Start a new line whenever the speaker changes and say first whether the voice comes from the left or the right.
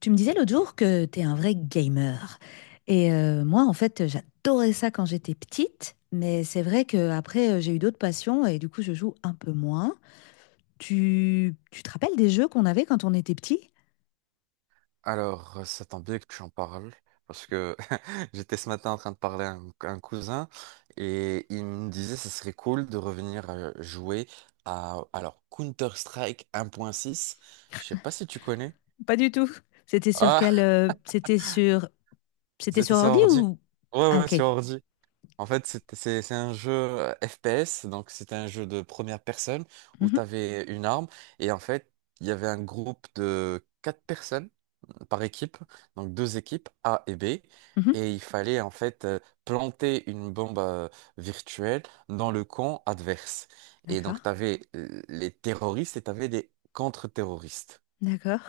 left: Tu me disais l'autre jour que t'es un vrai gamer. Et moi, en fait, j'adorais ça quand j'étais petite, mais c'est vrai que qu'après, j'ai eu d'autres passions et du coup, je joue un peu moins. Tu te rappelles des jeux qu'on avait quand on était petit?
right: Alors, ça tombe bien que tu en parles, parce que j'étais ce matin en train de parler à un cousin, et il me disait que ce serait cool de revenir jouer à, alors, Counter-Strike 1.6. Je sais pas si tu connais.
left: Pas du tout. C'était sur quel,
right: Ah,
left: c'était sur. C'était
right: c'était
left: sur
right: sur
left: ordi
right: ordi.
left: ou.
right: Ouais,
left: Ah,
right: ouais,
left: ok.
right: sur ordi. En fait, c'est un jeu FPS, donc c'était un jeu de première personne où
left: Mhm,
right: tu avais une arme et en fait, il y avait un groupe de quatre personnes par équipe, donc deux équipes A et B,
left: mhm.
right: et il fallait en fait planter une bombe virtuelle dans le camp adverse. Et donc,
left: D'accord.
right: tu avais les terroristes et tu avais des contre-terroristes.
left: D'accord.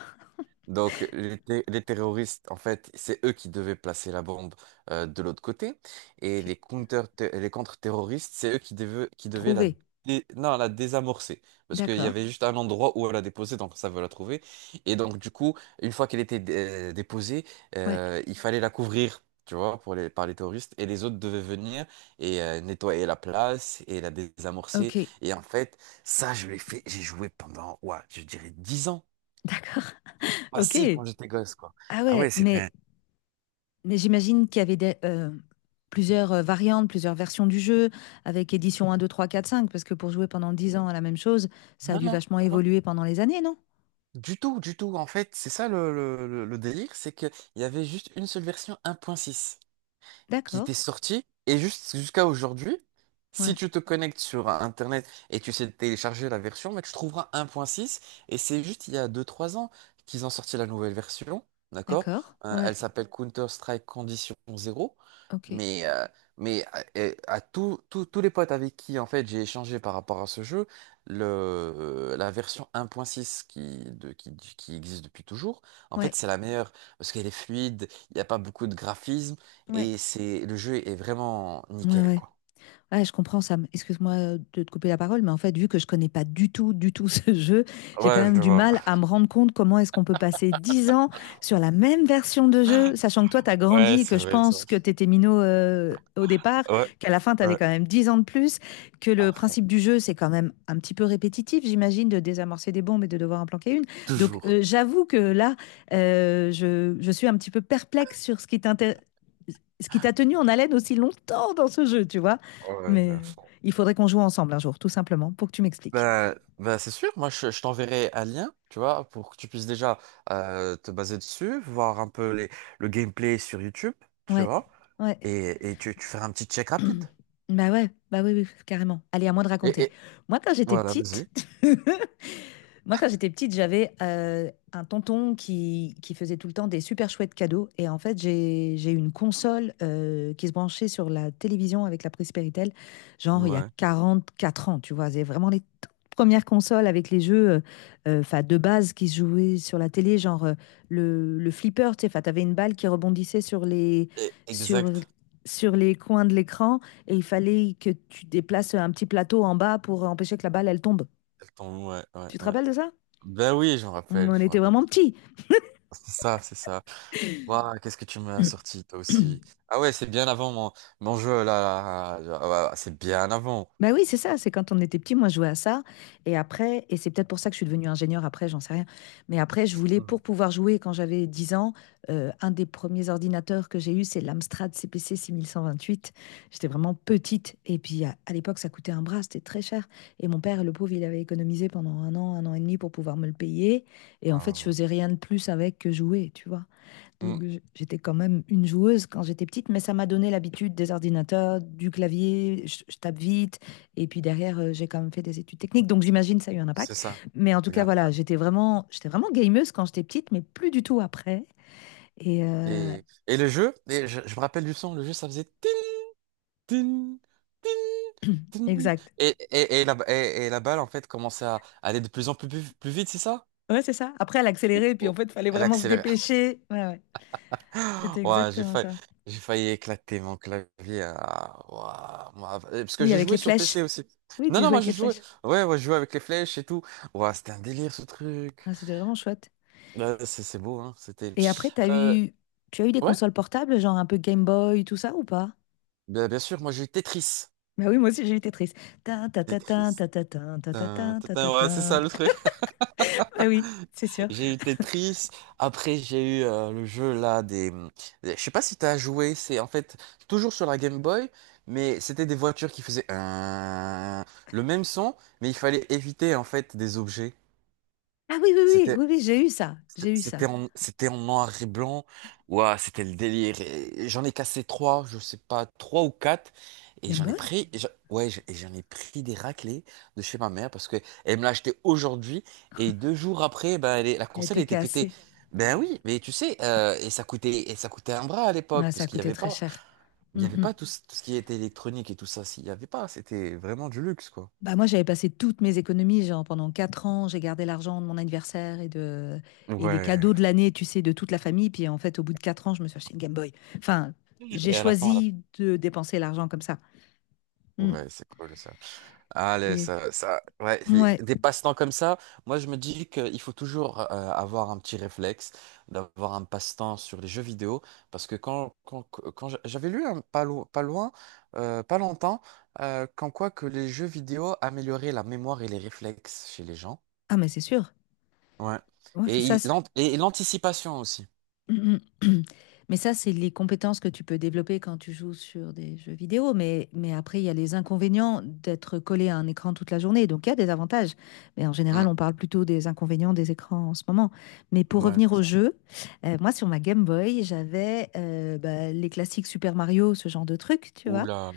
right: Donc, les terroristes, en fait, c'est eux qui devaient placer la bombe de l'autre côté. Et
left: Ok.
right: les contre-terroristes, c'est eux qui devaient
left: Trouver.
right: non, la désamorcer. Parce qu'il y
left: D'accord.
right: avait juste un endroit où elle a déposé, donc ça veut la trouver. Et donc, du coup, une fois qu'elle était déposée,
left: Ouais.
right: il fallait la couvrir, tu vois, par les terroristes. Et les autres devaient venir et nettoyer la place et la
left: Ok.
right: désamorcer. Et en fait, ça, je l'ai fait, j'ai joué pendant, ouais, je dirais 10 ans
left: D'accord.
right: facile
left: Ok.
right: quand j'étais gosse, quoi.
left: Ah
right: Ah ouais,
left: ouais, mais.
right: c'était...
left: Mais j'imagine qu'il y avait plusieurs variantes, plusieurs versions du jeu, avec édition un, 2, 3, 4, 5. Parce que pour jouer pendant 10 ans à la même chose, ça a
right: Non,
left: dû
right: non,
left: vachement
right: non, non.
left: évoluer pendant les années, non?
right: Du tout, du tout. En fait, c'est ça le délire, c'est qu'il y avait juste une seule version 1.6 qui
left: D'accord.
right: t'est sorti et juste jusqu'à aujourd'hui, si
left: Ouais.
right: tu te connectes sur Internet et tu sais télécharger la version, mais tu trouveras 1.6 et c'est juste il y a deux trois ans qu'ils ont sorti la nouvelle version, d'accord?
left: D'accord.
right: Euh,
left: Ouais.
right: elle s'appelle Counter-Strike Condition 0,
left: Ok.
right: mais, euh, mais à, et à tous les potes avec qui en fait j'ai échangé par rapport à ce jeu, le, la version 1.6 qui existe depuis toujours, en
left: Ouais.
right: fait c'est la meilleure parce qu'elle est fluide, il n'y a pas beaucoup de graphismes.
left: Ouais.
right: Et c'est, le jeu est vraiment
left: Ouais,
right: nickel,
left: ouais.
right: quoi.
left: Ouais, je comprends Sam. Excuse-moi, de te couper la parole, mais en fait, vu que je connais pas du tout, du tout ce jeu, j'ai quand
right: Ouais,
left: même
right: je
left: du
right: vois.
left: mal à me rendre compte comment est-ce qu'on peut passer 10 ans sur la même version de jeu, sachant que toi, tu as
right: Ouais,
left: grandi et
right: c'est
left: que je
right: vrai, c'est
left: pense
right: vrai.
left: que tu étais minot au départ,
right: Ouais,
left: qu'à la fin, tu avais
right: ouais.
left: quand même 10 ans de plus, que le
right: À fond.
left: principe du jeu, c'est quand même un petit peu répétitif, j'imagine, de désamorcer des bombes et de devoir en planquer une. Donc,
right: Toujours.
left: j'avoue que là, je suis un petit peu perplexe sur ce qui t'a tenu en haleine aussi longtemps dans ce jeu, tu vois.
right: Ouais, mais
left: Mais
right: à fond.
left: il faudrait qu'on joue ensemble un jour, tout simplement, pour que tu m'expliques.
right: Bah, bah c'est sûr, moi je t'enverrai un lien, tu vois, pour que tu puisses déjà te baser dessus, voir un peu les, le gameplay sur YouTube, tu
left: Ouais,
right: vois,
left: ouais.
right: et tu feras un petit check rapide.
left: Bah ouais, bah oui, oui, carrément. Allez, à moi de raconter.
right: Et-
left: Moi, quand j'étais
right: voilà, vas-y.
left: petite, Moi, quand j'étais petite, j'avais un tonton qui faisait tout le temps des super chouettes cadeaux. Et en fait, j'ai une console qui se branchait sur la télévision avec la prise Péritel, genre il y a
right: Ouais.
left: 44 ans, tu vois. C'est vraiment les toutes premières consoles avec les jeux 'fin, de base qui se jouaient sur la télé, genre le flipper, tu sais, tu avais une balle qui rebondissait
right: Et-
left: sur,
right: Exact.
left: sur les coins de l'écran et il fallait que tu déplaces un petit plateau en bas pour empêcher que la balle, elle tombe.
right: Attends, ouais, ouais,
left: Tu te
right: ouais.
left: rappelles de ça?
right: Ben oui, je me rappelle,
left: On
right: je me
left: était
right: rappelle.
left: vraiment petits.
right: C'est ça, c'est ça. Waouh, qu'est-ce que tu m'as sorti, toi aussi. Ah ouais, c'est bien avant mon, mon jeu, là. Là, là, là. Ouais, c'est bien avant.
left: Ben oui, c'est ça, c'est quand on était petit, moi je jouais à ça. Et après, et c'est peut-être pour ça que je suis devenue ingénieure après, j'en sais rien. Mais après, je voulais,
right: Hmm.
left: pour pouvoir jouer quand j'avais 10 ans, un des premiers ordinateurs que j'ai eu, c'est l'Amstrad CPC 6128. J'étais vraiment petite. Et puis à l'époque, ça coûtait un bras, c'était très cher. Et mon père, le pauvre, il avait économisé pendant un an et demi pour pouvoir me le payer. Et en fait, je
right: Ah,
left: faisais rien de plus avec que jouer, tu vois.
right: ouais. Hmm,
left: Donc j'étais quand même une joueuse quand j'étais petite, mais ça m'a donné l'habitude des ordinateurs, du clavier, je tape vite, et puis derrière j'ai quand même fait des études techniques, donc j'imagine ça a eu un
right: c'est
left: impact.
right: ça.
left: Mais en tout
right: C'est
left: cas
right: grave.
left: voilà, j'étais vraiment gameuse quand j'étais petite, mais plus du tout après. Et euh,
right: Et le jeu, et je me rappelle du son, le jeu, ça faisait... tin, tin, tin, tin.
left: Exact.
right: Et la balle, en fait, commençait à aller de plus en plus, plus, plus vite, c'est ça?
left: Ouais, c'est ça. Après elle accélérait, et puis en
right: Ou-
left: fait il fallait
right: Elle
left: vraiment se
right: accélérait.
left: dépêcher. Ouais, ouais. C'était
right: Ouais,
left: exactement ça.
right: j'ai failli éclater mon clavier. Hein. Ah, ouah, moi, parce que
left: Oui,
right: j'ai
left: avec les
right: joué sur
left: flèches.
right: PC aussi.
left: Oui,
right: Non,
left: tu
right: non,
left: jouais
right: moi
left: avec les
right: j'ai joué.
left: flèches.
right: Ouais, ouais, je jouais avec les flèches et tout. Ouais, c'était un délire ce truc.
left: Ah, c'était vraiment chouette.
right: Ouais, c'est beau, hein. C'était.
left: Et après,
right: Euh,
left: tu as eu des
right: ouais,
left: consoles portables, genre un peu Game Boy, tout ça ou pas?
right: bien, bien sûr, moi j'ai eu Tetris.
left: Bah oui, moi aussi j'ai eu Tetris. Ta ta, ta, ta
right: Tetris.
left: ta, ta, ta ta,
right: Tin,
left: ta,
right: tin,
left: ta
right: tin,
left: ta, ta,
right: ouais, c'est
left: ta.
right: ça le truc.
left: Ah oui, c'est sûr.
right: J'ai eu Tetris, après j'ai eu le jeu là des... Je sais pas si t'as joué, c'est en fait toujours sur la Game Boy, mais c'était des voitures qui faisaient un... le même son, mais il fallait éviter en fait des objets.
left: Ah oui, oui, oui,
right: C'était
left: oui, oui, j'ai eu ça. J'ai eu ça.
right: c'était en noir et blanc. Ouah, c'était le délire. Et- j'en ai cassé trois, je sais pas, trois ou quatre. Et
left: Game
right: j'en ai
left: Boy?
right: pris, et j'en- ouais, j'ai- et j'en ai pris des raclées de chez ma mère parce que elle me l'a acheté aujourd'hui. Et 2 jours après, ben, elle est- la
left: Elle
right: console
left: était
right: elle était pétée.
left: cassée. Ouais,
right: Ben
left: ouais.
right: oui, mais tu sais, et ça coûtait un bras à l'époque
left: Ouais, ça
right: parce
left: a
right: qu'il n'y
left: coûté
right: avait
left: très
right: pas,
left: cher.
right: il y
left: Mm,
right: avait
left: mm.
right: pas tout, ce tout ce qui était électronique et tout ça. S'il y avait pas, c'était vraiment du luxe, quoi.
left: Bah moi, j'avais passé toutes mes économies, genre pendant 4 ans, j'ai gardé l'argent de mon anniversaire et des
right: Ouais.
left: cadeaux de l'année, tu sais, de toute la famille. Puis en fait, au bout de 4 ans, je me suis acheté une Game Boy. Enfin, j'ai
right: Et à la fin, on a-
left: choisi de dépenser l'argent comme ça. Mm.
right: ouais, c'est cool ça. Ah, le-
left: Et
right: ça, ouais,
left: ouais,
right: des passe-temps comme ça, moi je me dis qu'il faut toujours avoir un petit réflexe, d'avoir un passe-temps sur les jeux vidéo, parce que quand j'a- j'avais lu un, pas, lo- pas loin, pas longtemps, qu'en quoi que les jeux vidéo amélioraient la mémoire et les réflexes chez les gens.
left: ah mais c'est sûr.
right: Ouais.
left: Ouais,
right: Et
left: ça.
right: il- l'ant- et l'anticipation aussi.
left: Mm, mm. Mais ça, c'est les compétences que tu peux développer quand tu joues sur des jeux vidéo. Mais après, il y a les inconvénients d'être collé à un écran toute la journée. Donc, il y a des avantages. Mais en
right: Mm.
left: général, on parle plutôt des inconvénients des écrans en ce moment. Mais pour
right: Ouais,
left: revenir
right: c'est
left: au
right: ça.
left: jeu, moi, sur ma Game Boy, j'avais bah, les classiques Super Mario, ce genre de trucs, tu vois.
right: Oula,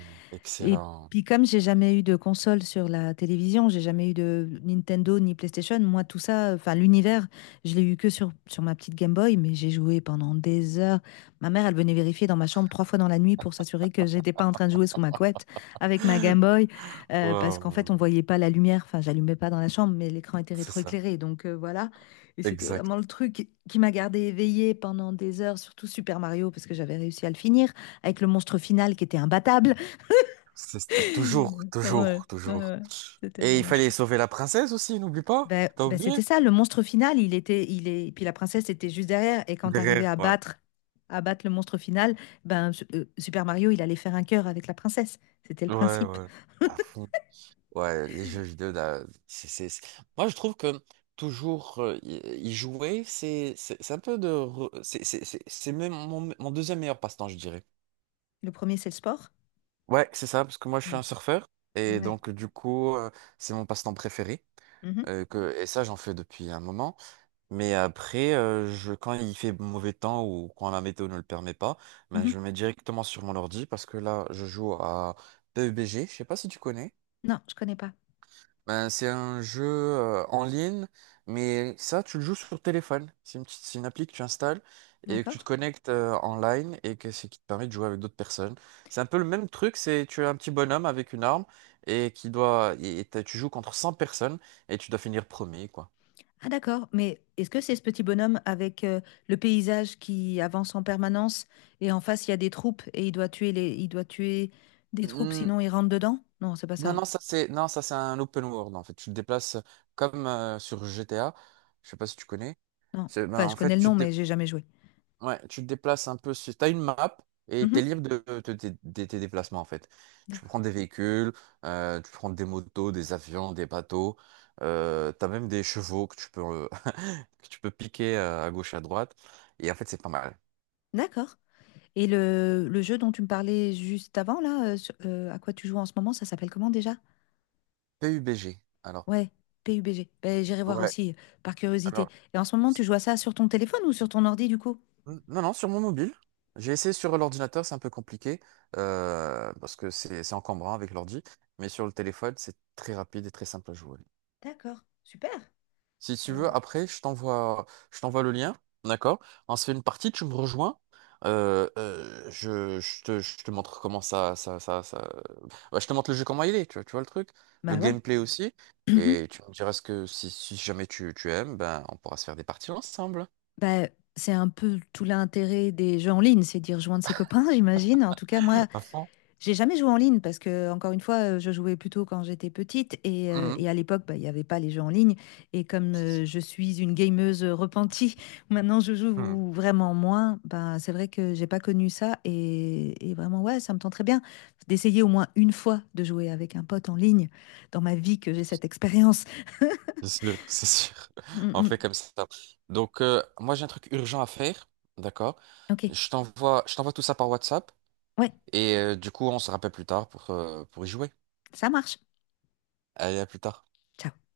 left: Et
right: excellent.
left: puis comme j'ai jamais eu de console sur la télévision, j'ai jamais eu de Nintendo ni PlayStation, moi tout ça, enfin l'univers, je l'ai eu que sur ma petite Game Boy, mais j'ai joué pendant des heures. Ma mère, elle venait vérifier dans ma chambre trois fois dans la nuit pour s'assurer que j'étais pas en train de jouer sous ma couette avec ma Game Boy, parce qu'en fait on
right: Wow,
left: voyait pas la lumière, enfin j'allumais pas dans la chambre, mais l'écran était
right: c'est ça,
left: rétroéclairé, donc voilà. Et c'était
right: exact.
left: vraiment le truc qui m'a gardée éveillée pendant des heures, surtout Super Mario, parce que j'avais réussi à le finir, avec le monstre final qui était imbattable.
right: C'est- toujours,
left: Ouais, ouais,
right: toujours, toujours.
left: ouais. C'était
right: Et il
left: vraiment
right: fallait
left: chouette.
right: sauver la princesse aussi, n'oublie pas.
left: Ben,
right: T'as
left: ben,
right: oublié?
left: c'était ça, le monstre final, il était, il est, puis la princesse était juste derrière, et quand t'arrivais
right: Derrière, ouais.
left: à battre le monstre final, ben Super Mario, il allait faire un cœur avec la princesse. C'était le
right: Ouais,
left: principe.
right: ouais. À fond. Ouais, les jeux vidéo, là, c'est- moi, je trouve que toujours y jouer, c'est un peu de... re- c'est c'est même mon, mon deuxième meilleur passe-temps, je dirais.
left: Le premier, c'est le sport.
right: Ouais, c'est ça, parce que moi, je suis
left: Mm.
right: un surfeur. Et
left: Ouais.
right: donc, du coup, c'est mon passe-temps préféré.
left: Mhm,
right: Que Et ça, j'en fais depuis un moment. Mais après, je, quand il fait mauvais temps ou quand la météo ne le permet pas, ben,
left: mhm.
right: je me mets directement sur mon ordi parce que là, je joue à PUBG. Je sais pas si tu connais.
left: Non, je connais pas.
right: Ben, c'est un jeu en ligne, mais ça, tu le joues sur téléphone. C'est une, petite- c'est une appli que tu installes et que tu te
left: D'accord?
right: connectes en ligne et que c'est qui te permet de jouer avec d'autres personnes. C'est un peu le même truc, c'est tu es un petit bonhomme avec une arme et qui doit et t'as- tu joues contre 100 personnes et tu dois finir premier, quoi.
left: Ah d'accord, mais est-ce que c'est ce petit bonhomme avec le paysage qui avance en permanence et en face il y a des troupes et il doit tuer des troupes
right: Mmh,
left: sinon il rentre dedans? Non, c'est pas
right: Non,
left: ça.
right: non, ça c'est non, ça c'est un open world en fait. Tu te déplaces comme sur GTA. Je sais pas si tu connais.
left: Non.
right: C'est- ben,
left: Enfin, je
right: en fait,
left: connais le nom, mais j'ai jamais joué.
right: ouais, tu te déplaces un peu. Tu as une map et tu es
left: Mhm.
right: libre de, de tes déplacements en fait. Tu
left: D'accord.
right: prends des véhicules, tu prends des motos, des avions, des bateaux. Tu as même des chevaux que tu peux, que tu peux piquer à gauche et à droite. Et en fait, c'est pas mal.
left: D'accord. Et le jeu dont tu me parlais juste avant, là, à quoi tu joues en ce moment, ça s'appelle comment déjà?
right: PUBG. Alors,
left: Ouais, PUBG. Ben, j'irai voir
right: ouais.
left: aussi, par curiosité.
right: Alors.
left: Et en ce moment, tu joues à ça sur ton téléphone ou sur ton ordi, du coup?
right: N- non, non, sur mon mobile. J'ai essayé sur l'ordinateur, c'est un peu compliqué, parce que c'est encombrant avec l'ordi, mais sur le téléphone, c'est très rapide et très simple à jouer.
left: D'accord. Super.
right: Si tu
left: Euh,
right: veux, après, je t'envoie le lien, d'accord? On se fait une partie, tu me rejoins, je te montre comment ça, Ouais, je te montre le jeu comment il est, tu vois le truc, le
left: Bah ouais.
right: gameplay aussi,
left: Mhm.
right: et tu me diras ce que si, si jamais tu, tu aimes, ben, on pourra se faire des parties ensemble.
left: Bah, c'est un peu tout l'intérêt des jeux en ligne, c'est d'y rejoindre ses copains, j'imagine. En tout cas, moi,
right: À fond.
left: j'ai jamais joué en ligne parce que, encore une fois, je jouais plutôt quand j'étais petite et, euh,
right: Mhm.
left: et à l'époque, bah, il n'y avait pas les jeux en ligne. Et comme
right: C'est sûr.
left: je suis une gameuse repentie, maintenant je
right: Hmm.
left: joue vraiment moins. Bah, c'est vrai que j'ai pas connu ça et vraiment, ouais, ça me tente très bien d'essayer au moins une fois de jouer avec un pote en ligne dans ma vie que j'ai cette expérience.
right: C'est sûr, c'est sûr.
left: Mm,
right: On
left: mm.
right: fait comme ça. Donc, moi, j'ai un truc urgent à faire. D'accord?
left: Ok,
right: Je t'envoie tout ça par WhatsApp.
left: ouais,
right: Et du coup, on se rappelle plus tard pour y jouer.
left: ça marche.
right: Allez, à plus tard.
left: Ciao.